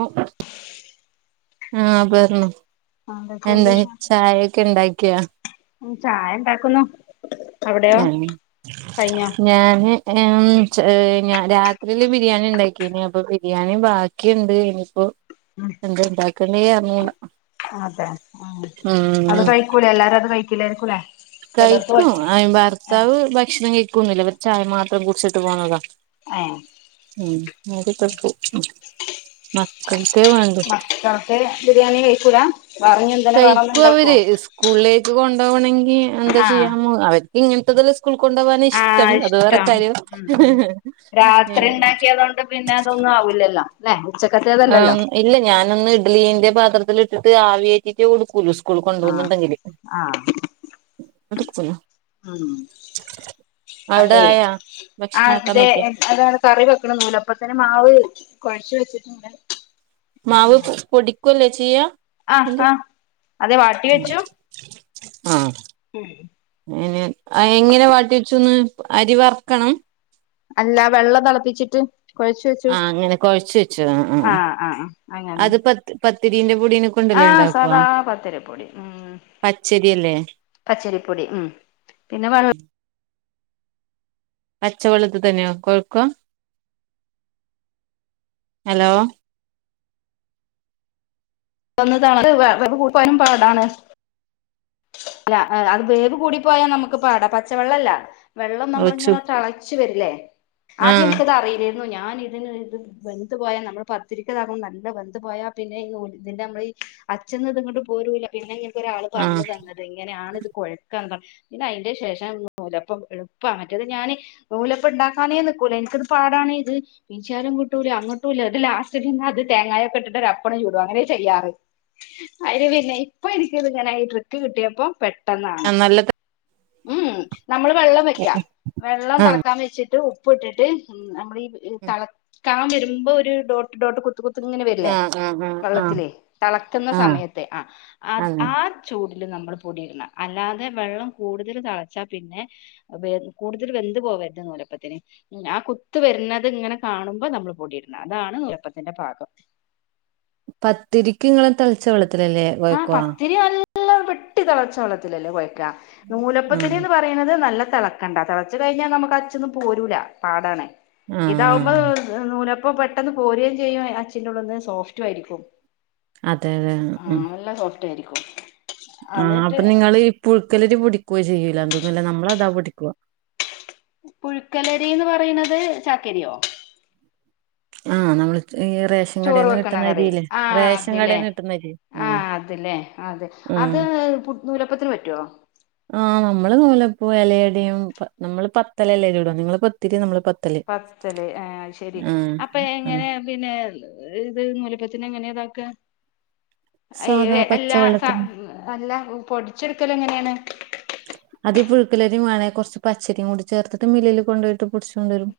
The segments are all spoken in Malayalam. ഓ ആഹ്പറും ആ എന്തൊക്കെയുണ്ട് എന്ത്‌ ചായയൊക്കെ ഇണ്ടാക്കിയോ ഉം ചായ ഉണ്ടാക്കുന്നു അവിടെയോ ഞാന് കഴിഞ്ഞോ ഞാന് ഞാൻ രാത്രിയില് ബിരിയാണി ഇണ്ടാക്കീന് അപ്പൊ ബിരിയാണി ബാക്കി ണ്ട് ഇനിപ്പോ ഉം എന്താ ഇണ്ടാക്കണ്ടേ അറിഞ്ഞൂടാ അതെ ആഹ് അത് കഴിക്കൂലെ എല്ലാരും അത് കഴിക്കില്ലായിരിക്കൂലേ ചിലർക്ക് കഴിക്കും പറ്റും അയ്ൻ ഭർത്താവ് ഭക്ഷണം കഴിക്കുംന്നില ഇവർ ചായ മാത്രം കുടിച്ചിട്ട് പോനത ഏഹ് ഉം അത് മക്കൾക്കെ വേണ്ടു ചോക്ക് ബിരിയാണി കഴിക്കൂല വേറെനൊന്നും കഴിക്കും അവര് സ്കൂളിലേക്ക് കൊണ്ടു പോണങ്കി എന്താ ആഹ് ചെയ്യാമോ അവർക്ക് ഇങ്ങനത്തെതല്ല. സ്കൂൾ കൊണ്ടോവാന് ഇഷ്ടം ആഹ് അത് വേറെ ഇഷ്ടം കാര്യം. ഉം ഹേ ഉം ഹെ ഹേ രാത്രി ഉണ്ടാക്കിയതൊണ്ട് പിന്നെ അതൊന്നും ആവുല്ലല്ലോ ല്ലേ? ഉച്ചക്കത്തേതല്ലല്ലോ.? ആഹ് ഇല്ല ഞാനൊന്ന് ഇഡലീന്റെ പാത്രത്തിലിട്ടിട്ട് ആവിയേറ്റിട്ട് കൊടുക്കൂ ളു. സ് കൂൾകൊണ്ടോകുന്നുണ്ടെങ്കില്. [inaudible] ഉും അവിടെ അല്ലെ ആയാ ആ ഭക്ഷണം ആക്കാൻ അതെ. നോക്കിയ അതാ കറിവെക്കണ് ന്നൂലഅപ്പതിന് മാവ് കുഴച്ച് വെച്ചിട്ട്ണ്ട്. മാവ് പൊടിക്കല്ലേ ചെയ്യ്യാ ആഹ് എൻ്റെ് ആഹ് അതെ വാട്ടി ആഹാ ഹും അയിന് എങ്ങനെ വാട്ടി വച്ചുന്ന് അരി വർക്കണം. അല്ല വെള്ളം തളപ്പിച്ചിട്ട്. കുഴച്ചു വ ആഹ അങ്ങനെ കൊഴച്ച് വെച്ച് ആ ആ ആഹ് അത് പത് പത്തിരിന്റെ പൊടിന് ആ സാദാ പത്തിരിപ്പൊടി ഉം. പച്ചരിയല്ലേ പച്ചരിപ്പൊടി ഉും പിന്നെ വൽ പച്ച വെള്ളത് തന്നെയാ കൊഴ്ക്കാ. ഹലോ.? ഒന്ന് തള ട്ട് വേവ് കുടിപോയലും പാടാണ് അല്ല അത് വേവ് കൂടി പോയാ നമുക്ക് പാട പച്ചവെള്ളല്ല വെള്ളം റോച്ചു നമ്മളിങ്ങനെ. ച്ഛ് വരില്ലേ? ആദ്യം ആഹ് ൻക്ക്ത് അറിയിലേന്നു. ഞാന് ഇതിന് ഇത് വെന്ത് പോയാ നമ്മള് പത്തിരിക്ക്താകും നല്ല വെന്ത് പോയാ പിന്നെ ഈന്നുൾപ്പുട്ടിൻ്റെ ഞമ്മള് ഈ അച്ഛ്ന്ന് ഇത്ങ്ങട്ട് പോരുംല്ല. പിന്നെ ഇങ്ങനക്ക് ഒരാൾ ആഹ് പറന്ന്തന്നത് ഇങ്ങനെയാണ്. ഇത് കൊഴക്കാന്ന്. പിന്നെ അയിന്റെ ശേഷം നൂലപ്പം എളുപ്പാ മറ്റത് ഞാന്. നൂലപ്പ ഇണ്ടാക്കാനേ നിക്കൂല. എനിക്ക്ത് പാടാണെ ഇത്. പിച്ചിയാലും കിട്ടുല്ല അങ്ങോട്ടുല്ല. ഇത് ലാസ്റ്റിൽ നിന്ന് അത് തേങ്ങയൊക്കെ ഇട്ടിട്ട് ഒരാപ്പം ചുടും അങ്ങനെ ചെയ്യാറ്. അയില് പിന്നെ ഇപ്പൊ ഇനിക്ക് ത്ങ്ങ നായിട്ട് ക്ക്കിട്ടിയപ്പോ പെട്ടെന്നാണ്. നല്ല ഉം ഉം നമ്മള് വെള്ളം വെക്ക്യ. വെള്ളം ആഹ് തളക്കാൻ വെച്ചിട്ട് ഉപ്പ് ഇട്ടിട്ട് നമ്മള് ഈ തള കാം വരുമ്പോ ഒര് ഡോട്ട്, ഡോട്ട്, കുത്ത്, കുത്ത്. കുത്ത് ഇങ്ങനെ വരില്ലേ? ആഹ് ആഹ് ആഹ് ആഹ് വെള്ളത്തില് തളക്കുന്ന ആഹ് സമയത്ത് ആ അങ്ങനെ ആ ചൂടില് നമ്മള് പൊടിയ്ട്ണം അല്ലാതെ വെള്ളം കൂടുതൽ തളച്ചാൽ പിന്നെ. വേ കൂടുതൽ വെന്ത് പോവര്ത് നൂലപ്പത്തിന്. ആ കുത്ത് വരുന്നത് ഇങ്ങനെ കാണുമ്പോ നമ്മൾ പൊടിയിടണം. അതാണ് നൂലപ്പത്തിന്റെ പാകം. പത്തിരിക്കിങ്ങള് തളച്ച വെള്ളത്തിലല്ലേ.? ആഹ കൊഴക്കുവാ പത്തിരി നല്ല വെട്ടി തിളച്ച വെള്ളത്തിലല്ലേ കൊയക്കാ ആഹ് നൂലപ്പത്തിനിന്ന് പറ നല്ല തിളക്കണ്ട തിളച്ച് കഴിഞ്ഞൽ നമുക്ക് അച്ചി ന്ന് പോരൂല പാടാണ് ഇത മ്മ ആഹ് നൂലപ്പം പെട്ടെന്ന് പോരേം ചെയ്യും അച്ഛിന്റെ ഉള്ന്ന് സോഫ്റ്റു ആയിരിക്കും. അതെ അതെ. ഉം ആഹ് നല്ല സോഫ്റ്റ് ആയിരിക്കും. ആഹ് എന്നിട്ട് അപ്പൊ നിങ്ങള് ഈ പുഴുക്കലരി പൊടിക്കുവോ ചെയ്യൂലാതോന്നുലെ നമ്മള അതാ പൊടിക്കാ പുഴുക്കലരിന്ന് പറയിണത് ചാക്കരിയോ? ആ നമ്മള്ത് ഈ റേഷ ചോറ് വെക്കണ കറി ആഹ് അത് ല്ലേ കിട്ടുന്ന അരി ആഹ് ഉം അത് ല്ലേ ആ അത് ഉം അത് നൂലപ്പത്തിന് പറ്റുവോ? ആഹ നമ്മള് നൂലപ്പോഎലടയും നമ്മള് പത്തല്ലല്ലേചുട. നിങ്ങള് പത്തിരി നമ്മള് പ പത്തല് എാ ശെരി അപ്പൊ ആഹ് എങ്ങനെ. പിന്നെ ഇത് നൂലപ്പത്തിന് എങ്ങനെ ഇതാക്കാ? അയ്യോ സാധാ എ എല്ലാ സ പച്ചവെള്ളത്തില് അല്ല പൊടിച്ചെട്ക്കല് എങ്ങനെയാണ്? അത് ഈ പുഴുക്കലരി വേണേ കുറച്ച് പച്ചരിയും കൂടി ചേർത്തിട്ട്, മില്ലിൽ കൊണ്ടോയിട്ട് പൊടി ചോണ്ട് വരും.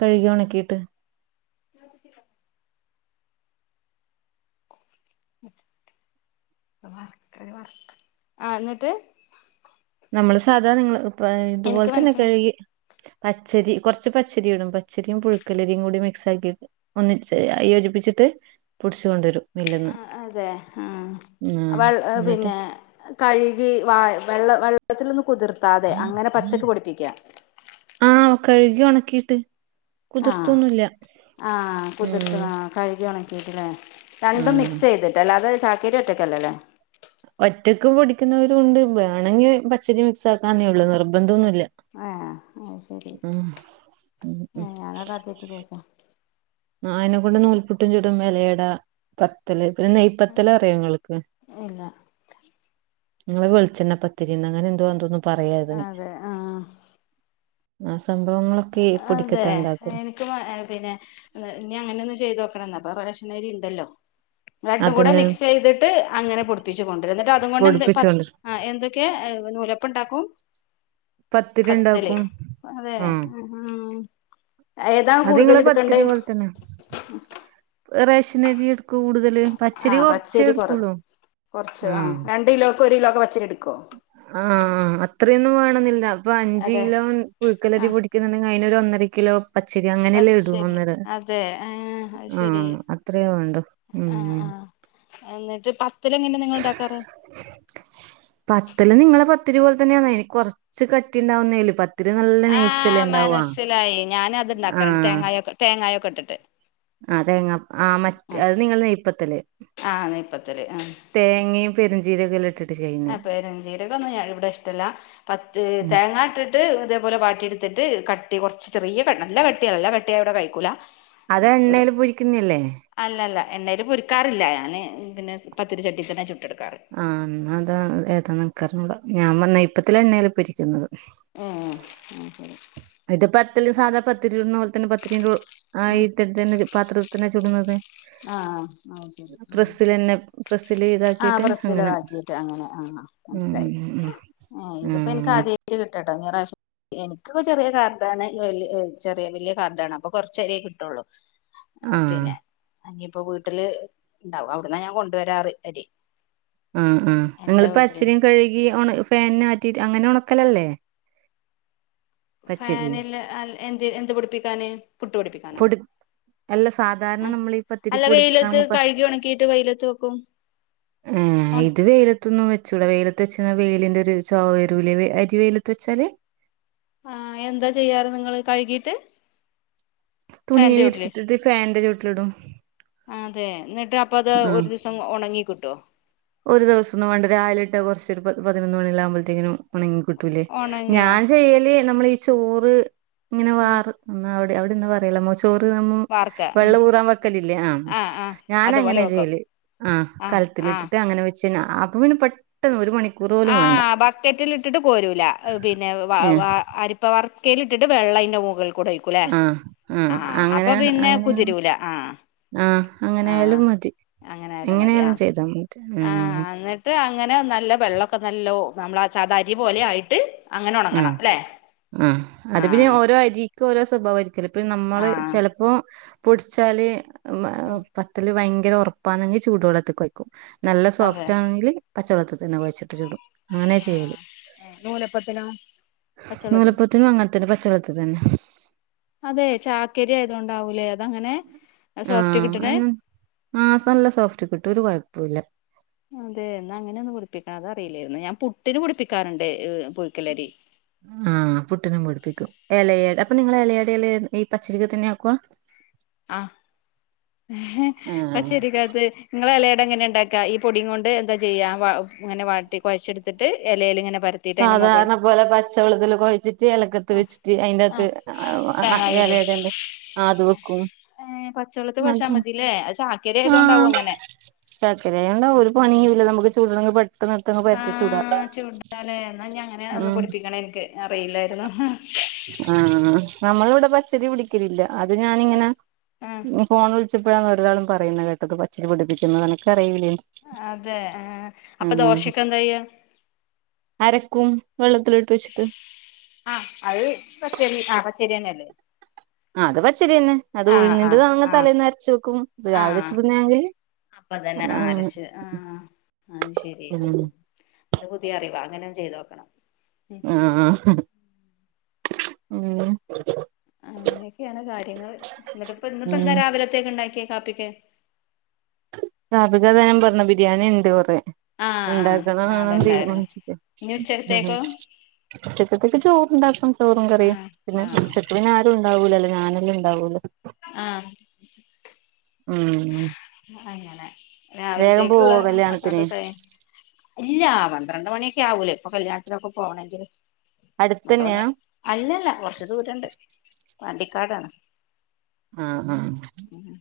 കഴ്കി ഒണെക്കീട്ട് ആഹ്, എന്നിട്ട്. നമ്മള് സാധാ നിങ്ങൾ പ്പ ഇതുപോലെ എനിക്ക് തന്നെ മനസ്സില കഴ്കി പച്ചരി കുറച്ച്, പച്ചരി ഇടും. പച്ചരിയും പുഴുക്കലരിയും കൂടി മിക്സ് ആക്കിയിട്ട്. ഒന്നിച്ച് യോജിപ്പിച്ചിട്ട് പൊടിച്ച് കൊണ്ടാെരും മില്ല്ന്ന് അ അതെ ആഹ് അ വെൾ അത് എന്നിട്ട് പിന്നെ കഴുകി വാ വെള്ള വെള്ളത്തിലൊന്ന് കുതിർത്. ആഹ്, കഴുകി ഉണക്കിട്ട്. ആഹ്, ആഹ്, കുതിർത്ത ഉം താ.. കഴുകി ഉണക്കിയിട്ട്. ല്ലേ, രണ്ടും ആഹ് മിക്സ് ചെയ്തിട്ട്. ല്ലേ, ല്ലാതെ ചാക്കരി ഒറ്റക്കല്ല ല്ലേ? ഒറ്റക്ക് പൊടിക്കുന്നവരും ണ്ട്. വേണെങ്കി പച്ചരി മിക്സ് ആക്കാന്നേ ള്ളൂ, നിർബന്ധം ന്നുല്ല. ആ അത് ശരി [unintelligible] [unintelligible] ആഹ് അതിനെ കൊണ്ട് നൂൽപുട്ടും ചൂടും എലേട പത്തല്ല് പിന്നെ നെയ്യ് പത്തല് അറിയോ ഇങ്ങള്ക്ക് ഇല്ല നിങ്ങൾ വെളിച്ചെണ പത്തിരിന്ന് അങ്ങന എന്തോ തോന്നുന്നു പറയാത് അതെ ആ ആഹ് സംഭവങ്ങളൊക്കെ പൊടിക്കത്താണ്ടാക്കും ഏഹ് പിന്നെ ഇഞ്ഞ് അങ്ങെനൊന്ന് ചെയ്താേക്കണം ന്നാപ്പം റേഷനരിണ്ടല്ലോ രണ്ടും കൂടെ അതന്നെ മിക്സ് ചെയ്തിട്ട്, അങ്ങനെ പൊടിപ്പിച്ച് കൊണ്ടര. എന്നിട്ട് അത് കൊണ്ട് എന്ത്. പ പൊടിപ്പിച്ചോണ്ട് ആഹ് എന്തൊക്കെ ഏഹ് നൂലപ്പംണ്ടാക്കും പത്തിരി പത്തല് ഉണ്ടാക്കും അതേ ഉം ഉം, ഏതാ അത് നിങ്ങളെ കൂടുതല് ടുക്കണ്ടേ? പത്തിരി പോലെ തന്നെ റേഷനരി എട്ക്കു കൂട്തല് ആഹ്, പച്ചരി കുറ കുറച്ച. ആഹ് രണ്ട് കിലോക്ക് ഒരു കിലോക്കെ പച്ചരി എടുക്കുവോ? ആഹ് അത്രയൊന്നും വേണെന്നില്ല ഇപ്പൊ അഞ്ച് അതെ കിലോൻ ആ പുഴുക്കലരി പൊടി [unintelligible] ഒരു ഒന്നര കിലോ പച്ചരി അങ്ങനെയല്ലേ ഇടൂ പച്ചരി ഒന്നര അതെ ആ അത് ശരി ആഹ് അത്രയേ വേണ്ടു ഉം ആ ആ എന്നിട്ട് പത്തല് എങ്ങനെ നിങ്ങൾ ഇണ്ടാക്കാറ് [inaudible] പത്തല് നിങ്ങള് പത്തിരി പോലെ തന്നെയാന്ന് ഇനി കൊറച്ച് കട്ടി ഉണ്ടാവുന്നേലു പത്തിരി നല്ല നൈയ്സല്ല ആഹ് ഉണ്ടാവാ മനസ്സിലായി ഞാന് അത്ണ്ടാക്കാറുണ്ട് ആഹ് തേങ്ങായൊക്കെ തേങ്ങായൊക്കെ ഇട്ടിട്ട് ആഹ് തേങ്ങ ആ മറ്റ അത് നിങ്ങൾ നെയ്യ് പത്തല് ആഹ് നെയ്പ്പത്തല് ആഹ് തേങ്ങയും പെരുംജീരൊകോം അല്ലെ ആഹ് പെരുഞ്ചീരൊകൊന്നും ഇവിടെ ഇഷ്ടമല്ല പത്ത് ഉം തേങ്ങാട്ട് അത് അതേപോലെ വാട്ടിടുത്തിട്ട് കട്ടി കുറച്ച് ചെറിയ നല്ല കട്ടിയാ നല്ല കട്ടിയ ഇവിടെ കഴിക്കൂല അത് ഒരു എണ്ണയിൽ പൊരിക്കുന്നേല്ലേ അല്ലല്ല എണ്ണല് പൊരിക്കാറില്ല ഞാന് ഇങ്ങെ പത്തിരി ചട്ടിയിൽ തന്നെ ചുട്ടെടുക്കാറ് ആഹ് എന്നാ അതാ ഏതാ നിക്കറിഞ്ഞൂട ഞാൻ നെയപ്പത്തില് എണ്ണല പൊരിക്കുന്നത് ഏഹ് ആഹ് ശരി ഇത് പത്തല് സാധാ പത്തിരി ചുടുന്ന പോലെ തന്നെ പത്തിരിൻ്റെ കു ഇതന്നെ പാത്രത്തിന് ചുടുന്നത് ആഹ് ആഹ് ശരി ആഹ് പ്രസ്സിൽ തന്നെ പ്രസ്സില് ഇതാക്കി [unintelligible] ആക്കിട്ട് അങ്ങനെ ആഹ് ആഹ് ഉം മൻസിലായി ഉം ഉം അഹ് ഇതിപ്പൊ എനിക് ഉം അതി [unintelligible] കിട്ടട്ടെ നിറാവശം എനിക്കിപ്പോ ചെറിയ കാർഡാണ് [unintelligible] ചെറിയ വലിയ കാർഡാണ് അപ്പൊ കൊറച്ചരിയേ കിട്ടുള്ളൂ ആ പിന്നെ എനിയിപ്പോ വീട്ടില് ഉണ്ടാവും അവിടന്നാ ഞാൻ കൊണ്ടുവരാറ് അരി ആഹ് ആഹ് എന്റെ നിങ്ങളിപ്പോ വീട്ടില് പച്ചരിയും കഴുകി ഉണ ഫാൻ ആറ്റിട്ട് അങ്ങനെ ഉണക്കലല്ലേ പച്ചരി ഫാനില് എന്ത് എന്ത് പൊടിപ്പിക്കാന് പുട്ട് പൊടിപ്പിക്കാനാ പൊടി അല്ല സാധാരണ അഹ് നമ്മളീ പത്തിരിക്ക് അല്ല വെയിലത്ത് പൊടിപ്പിക്കാണെങ്കി കഴുകി ഒണക്കീട്ട് വെയിലത്ത് വെക്കും. ആഹ് ഒണ ഇത് വെയില ത്തൊന്നും വച്ചൂടേ വെയിലത്ത് വെച്ച്ന്ന വെയിലിന്റൊരു ചൊവവരൂലേ വെ അരി വെയിലത്ത് വെച്ചാല്. ആഹ് എന്താ ചെയ്യാറ് നിങ്ങള് കഴുകിട്ട്. തുണിയെ വിരിച്ചിട്ടിട്ട് ഫാൻന്റെ ചോട്ടിലിടും. ആതേ ന്നട്ട് അപ്പത് ഒരു ആഹ് ദിവസം ഒണങ്ങിക്കിട്ടോ. ഒരു ദൊവസൊന്നും വേണ്ട രാവിലട്ട് കൊർച്ചൊരു പ പതിനൊന്ന് മണിയെല്ലാമ്പത്തേക്കിനും ഒണങ്ങി. കിട്ടൂലേ ഉണങ്ങിയോ ഞാചെയ്യല് നമ്മളീ ചോറ് ഇങ്ങനെ ഉം വാറ്. ന്നാവടെ അവിടിന്ന് പറിലോ മോച്. ചോറ് നമ്മും വാർക്ക ബെള്ള ഉം ഊറാൻ വെക്കലില്ലേ ആഹ് ആഹ് അതുപോലെ ഞാനങ്ങനെ വെക്കും ചെയ്യല്. ആഹ് കൽത്തിലിട്ടിട്ട് അങ്ങനെ വെച്ചയ്ന്ന അപ്പപ്പിന്നെ പെട്ടെന്ന് ഒരു മണിക്കൂറോലും വേണ്ട. ആഹ് ബക്കറ്റിലിട്ടിട്ട് കോരൂല അ പിന്നെ വ ഏഹ് വാ അരി പ വർക്കെലിട്ടിട്ട് വെള്ളയ്ന്റെ മുകൾക്കൂടെ ഒയ് ക്കുലെ ആഹ്. ആഹ് അങ്ങനെ അപ്പപിന്നെ അങ്ങനെ കുതിരൂല ആഹ്. ആഹ് ആഹ് അങ്ങനായാലും മതി എങ്ങനെയാലും ചെയ്ത മ ആ ന്ന്ട്ട് അങ്ങനെ നല്ല വെള്ളൊക്കെ നല്ലോ നമ്മളെ സാധാ അരിപോലായിട്ട് അ ആ അത് പിന്നെ ആഹ് ഓരോ അരി ക്കോരോ സ്വഭാവായിര്ക്കലോ ഇപ്പോ നമ്മള് ആഹ് ചെലപ്പോ പൊട്ച്ചാല്. മ ഒ പത്തല് ഭയങ്കര ഒർപ്പാണെങ്കി ചൂടുവെള്ളത്ത് കൊയ്ക്കും നല്ല അതെ സോഫ്റ്റാണെങ്കില്. പച്ചള്ളത്ത്തന്നെ കൊയ്ച്ട്ട് ചുടും അങ്ങനെ ചെയ്യല്. ന്നൂലപ്പത്തിനോ. ന്നൂലപ്പത്തിനും അങ്ങൻത്തന്നെ പച്ചവള്ളത്ത്തന്ന. അതെ ചാക്കരി ആയതോണ്ടാവൂലേ അതങ്ങനെ ആ സോഫ്റ്റ് അ കിട്ടണേ ആ നല്ല സോഫ്റ്റ് കിട്ടും ഒരു കൊഴപ്പുല്ല അതെ എന്നാ അങ്ങനൊന്ന് പൊടിപ്പിക്കണം അതറിയില്ലായിരുന്നു ഞാൻ പുട്ടിന് പൊടിപ്പിക്കാറുണ്ട് പുഴക്കല്ലരി. ആഹ് ആ പുട്ടിനും പൊടിപ്പിക്കും എലയ അപ്പൊ നിങ്ങള് എലയടെല്ലം ഈ പച്ചരിത്തെന്നെ ആക്കാ ആഹ് അത് ആഹ്. ശരിക്കത്. ങ്ങള് എലയട എങ്ങനെണ്ടാക്കാ ഈ പൊടിങൊണ്ട് എന്താ ചെയ്യാ വ ഇങ്ങനെ വാട്ടി കൊഴച്ച്ട്ത്ത്ട്ട് എലേലിങ്ങനെ പരത്തി സാധാരണ പോലെ പച്ചവെള്ളത്തിലൊക്കൊയ്ച്ച്ട്ട് എലക്കത്ത് ആഹ് വെച്ചിട്ട് അയിന്റെകത്ത് ആഹ് [unintelligible] തേങ്ങായിടും എലടന്റെ ആഹ് അത് വെക്കും. ഏഹ് പച്ചവെള്ളത്ത് കൊയച്ച മതില്ലേ അത് ചാക്കരി ആയതോണ്ടാവും അങ്ങനെ ചാക്കര ഉണ്ട ഒരു പണിയുല്ല നമുക്ക് ചുടണെങ്കി പെട്ടെന്ന് പെട്ടന്ന് പരത്തി ചുടാ. [unintelligible] ന്നാഞ്ഞി അങ്ങനെ ഒന്ന് ഉം പൊടിപ്പിക്കണം ഇൻക്ക് അറിയില്ലായിരുന്നു ആ നമ്മളിവിടെ പച്ചരി പൊടിക്കലില്ല അത് ഞാനിങ്ങനെ ആഹ് ഫോൺ വി വിളിച്ചപ്പഴാണ് വേറെരാളും പറയുന്ന കേട്ടത് പച്ചരി പൊടിപ്പിക്കുന്നത് അനക്കറിയില്ലായിരുന്നു. അതെ ആ അപ്പൊ ദോശക്കെന്താ ചെയ്യ അരക്കും വെള്ളത്തില്ട്ട് വെച്ച്ട്ട് അ അത് പച്ചരി ആ പച്ചരിന്നല്ലേ ആഹ് അത് പച്ചെരിയന്നെ അത് ആഹ് ആഹ് ഉഴുന്നിന്റെതങ്ങ് ആഹ് തലേന്ന് അരച്ചു വെക്കും രാവിലെ ചുടുന്നതെങ്കിൽ അപ്പതന്നെ ആഹ് അരച്ച് ആഹ് അഹ്ശെരി ഉം ആഹ് ഇത് പുതിയ അറിവാ അങ്ങനൊന്ന് ചെയ്തോക്കണം. ആഹാ ഉംഹ് അങ്ങനെക്കെയാണ് കാര്യങ്ങള് ന്നിട്ട്പ്പോ ഉം ഇന്ന്‌പ്പോന്താ രാവിലെത്തേക്ണ്ടാക്കിയേ കാപിക്ക് കാപ്പിക്കല്ലേ ഞാൻ പറഞ്ഞെ ബിരിയാണിണ്ട് കൊറെ. ആ ആ ഇണ്ടാക്കണോ ആ വേണോന്ന് അതുണ്ടായിരുന്നു തീരുമാനിച്ചില്ല ഇനി ഉച്ചക്കത്തേക്കോ ഉച്ചക്കത്തേക്ക് ചോറ്ണ്ടാക്കും ചോറും ആ കറിയും പിന്നെ ആ ഉച്ച പിന്നെ ആരൂണ്ടാവൂലല്ലോ ഞാനല്ലേണ്ടാവൊള്ളൂ ആഹ് ഉംഹ് അങ്ങനെ പോവോ രാവിൽത്തേക്ക്ള്ളന്നെ അപ്പാപ്പ കല്യാണത്തിന് കഴിഞ്ഞ് ഇല്ലാ പന്ത്രണ്ട് മണിക്കെ ആവൂലേ ഇപ്പൊ കല്യാണത്തിനൊക്കെ പോണങ്കില് അടുത്തന്നെയാ [unintelligible] അല്ലല്ലാ കൊർച്ച് ദൂരണ്ട് വണ്ടിക്കാടാണ്. ആഹ് ആഹ് ഉം ഉം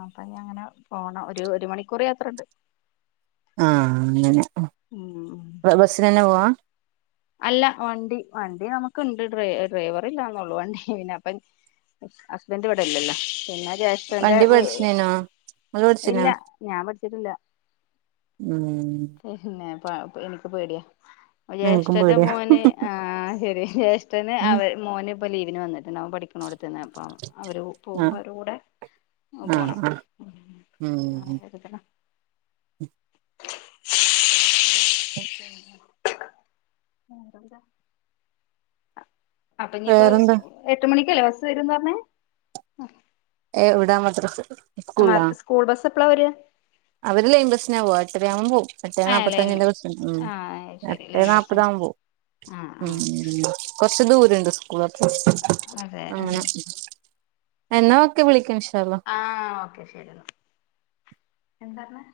അപ്പ ഇഞ്ഞിയങ്ങനെ പോണം ഒര് ഒര് മണിക്കൂറ് യാത്ര ഇണ്ട്. ആഹ് അങ്ങനെ ഉം. ഉം ബ ബസിനന്നേ പോവാ? അല്ല വണ്ടി വണ്ടി നമ്ക്ക്ണ്ട് ഡ്ര ഡ്രൈവറ് ഇല്ലാന്നോള്ളൂ വണ്ടി പിന്നെ അപ്പ ഹസ്ബൻഡ് ഇവടെ ഇല്ലല്ലോ പിന്നെ ജേഷ്ഠന്റെ വണ്ടി വ് പഠിച്ചിനേനോ ഇങ്ങള് ഇല്ല പഠിച്ചിനാ ഞാൻ പഠച്ചിട്ടില്ല. ഉം പിന്നെ പ എനിക്ക് പേടിയാ ഇൻക്കും ജേഷ്ഠന്റെ പേടിയാ മോന് ആ ശരി ജേഷ്ഠന് അവ ആഹ് മോന് ഇപ്പ ലീവിന് വന്ന്ട്ടണ്ട് അവൻ പഠിക്ക് ക്കണോട്ത്തന്നെ അപ്പോ അവര് പോവുമ്പോ അവരെ കൂടെ ഓ ആഹ് പോണം ആഹ് ഉം ഉം [unintelligible] [inaudible] [inaudible] അപ്പ ഇഞ്ഞിപ്പോ വേറെന്താ [unintelligible] എട്ട് മണിക്കല്ലെ ബസ് വരുന്ന് പറഞ്ഞെ? എവ്ടാ മദ്രസ? അമാർക്ക് സ്കൂൾ ബസ് എപ്പളാ വരാ? അവര് ലൈൻ ബസ്നാ പോവാ എട്ടരായാവുമ്പോ പോവും. എട്ടേ ആ ലൈൻ നാപ്പത്തഞ്ചിന്റെ ബസ് ഉം ആ ശരി എട്ടേ ലൈൻ ബസ് നാപതാവുമ്പോ ആഹ് പോവും ആഹ് ഉം. കൊറച്ച് ദൂരണ്ട് സ്കൂൾലോട്ട് അതെ ആഹ് അങ്ങനെ. എന്നാ ഓക്കെ വിളിക്ക ഇൻശാഅള്ളാ. ആഹ് ഓക്കെ ശരിന്നാ എന്താർഞ്ഞ്?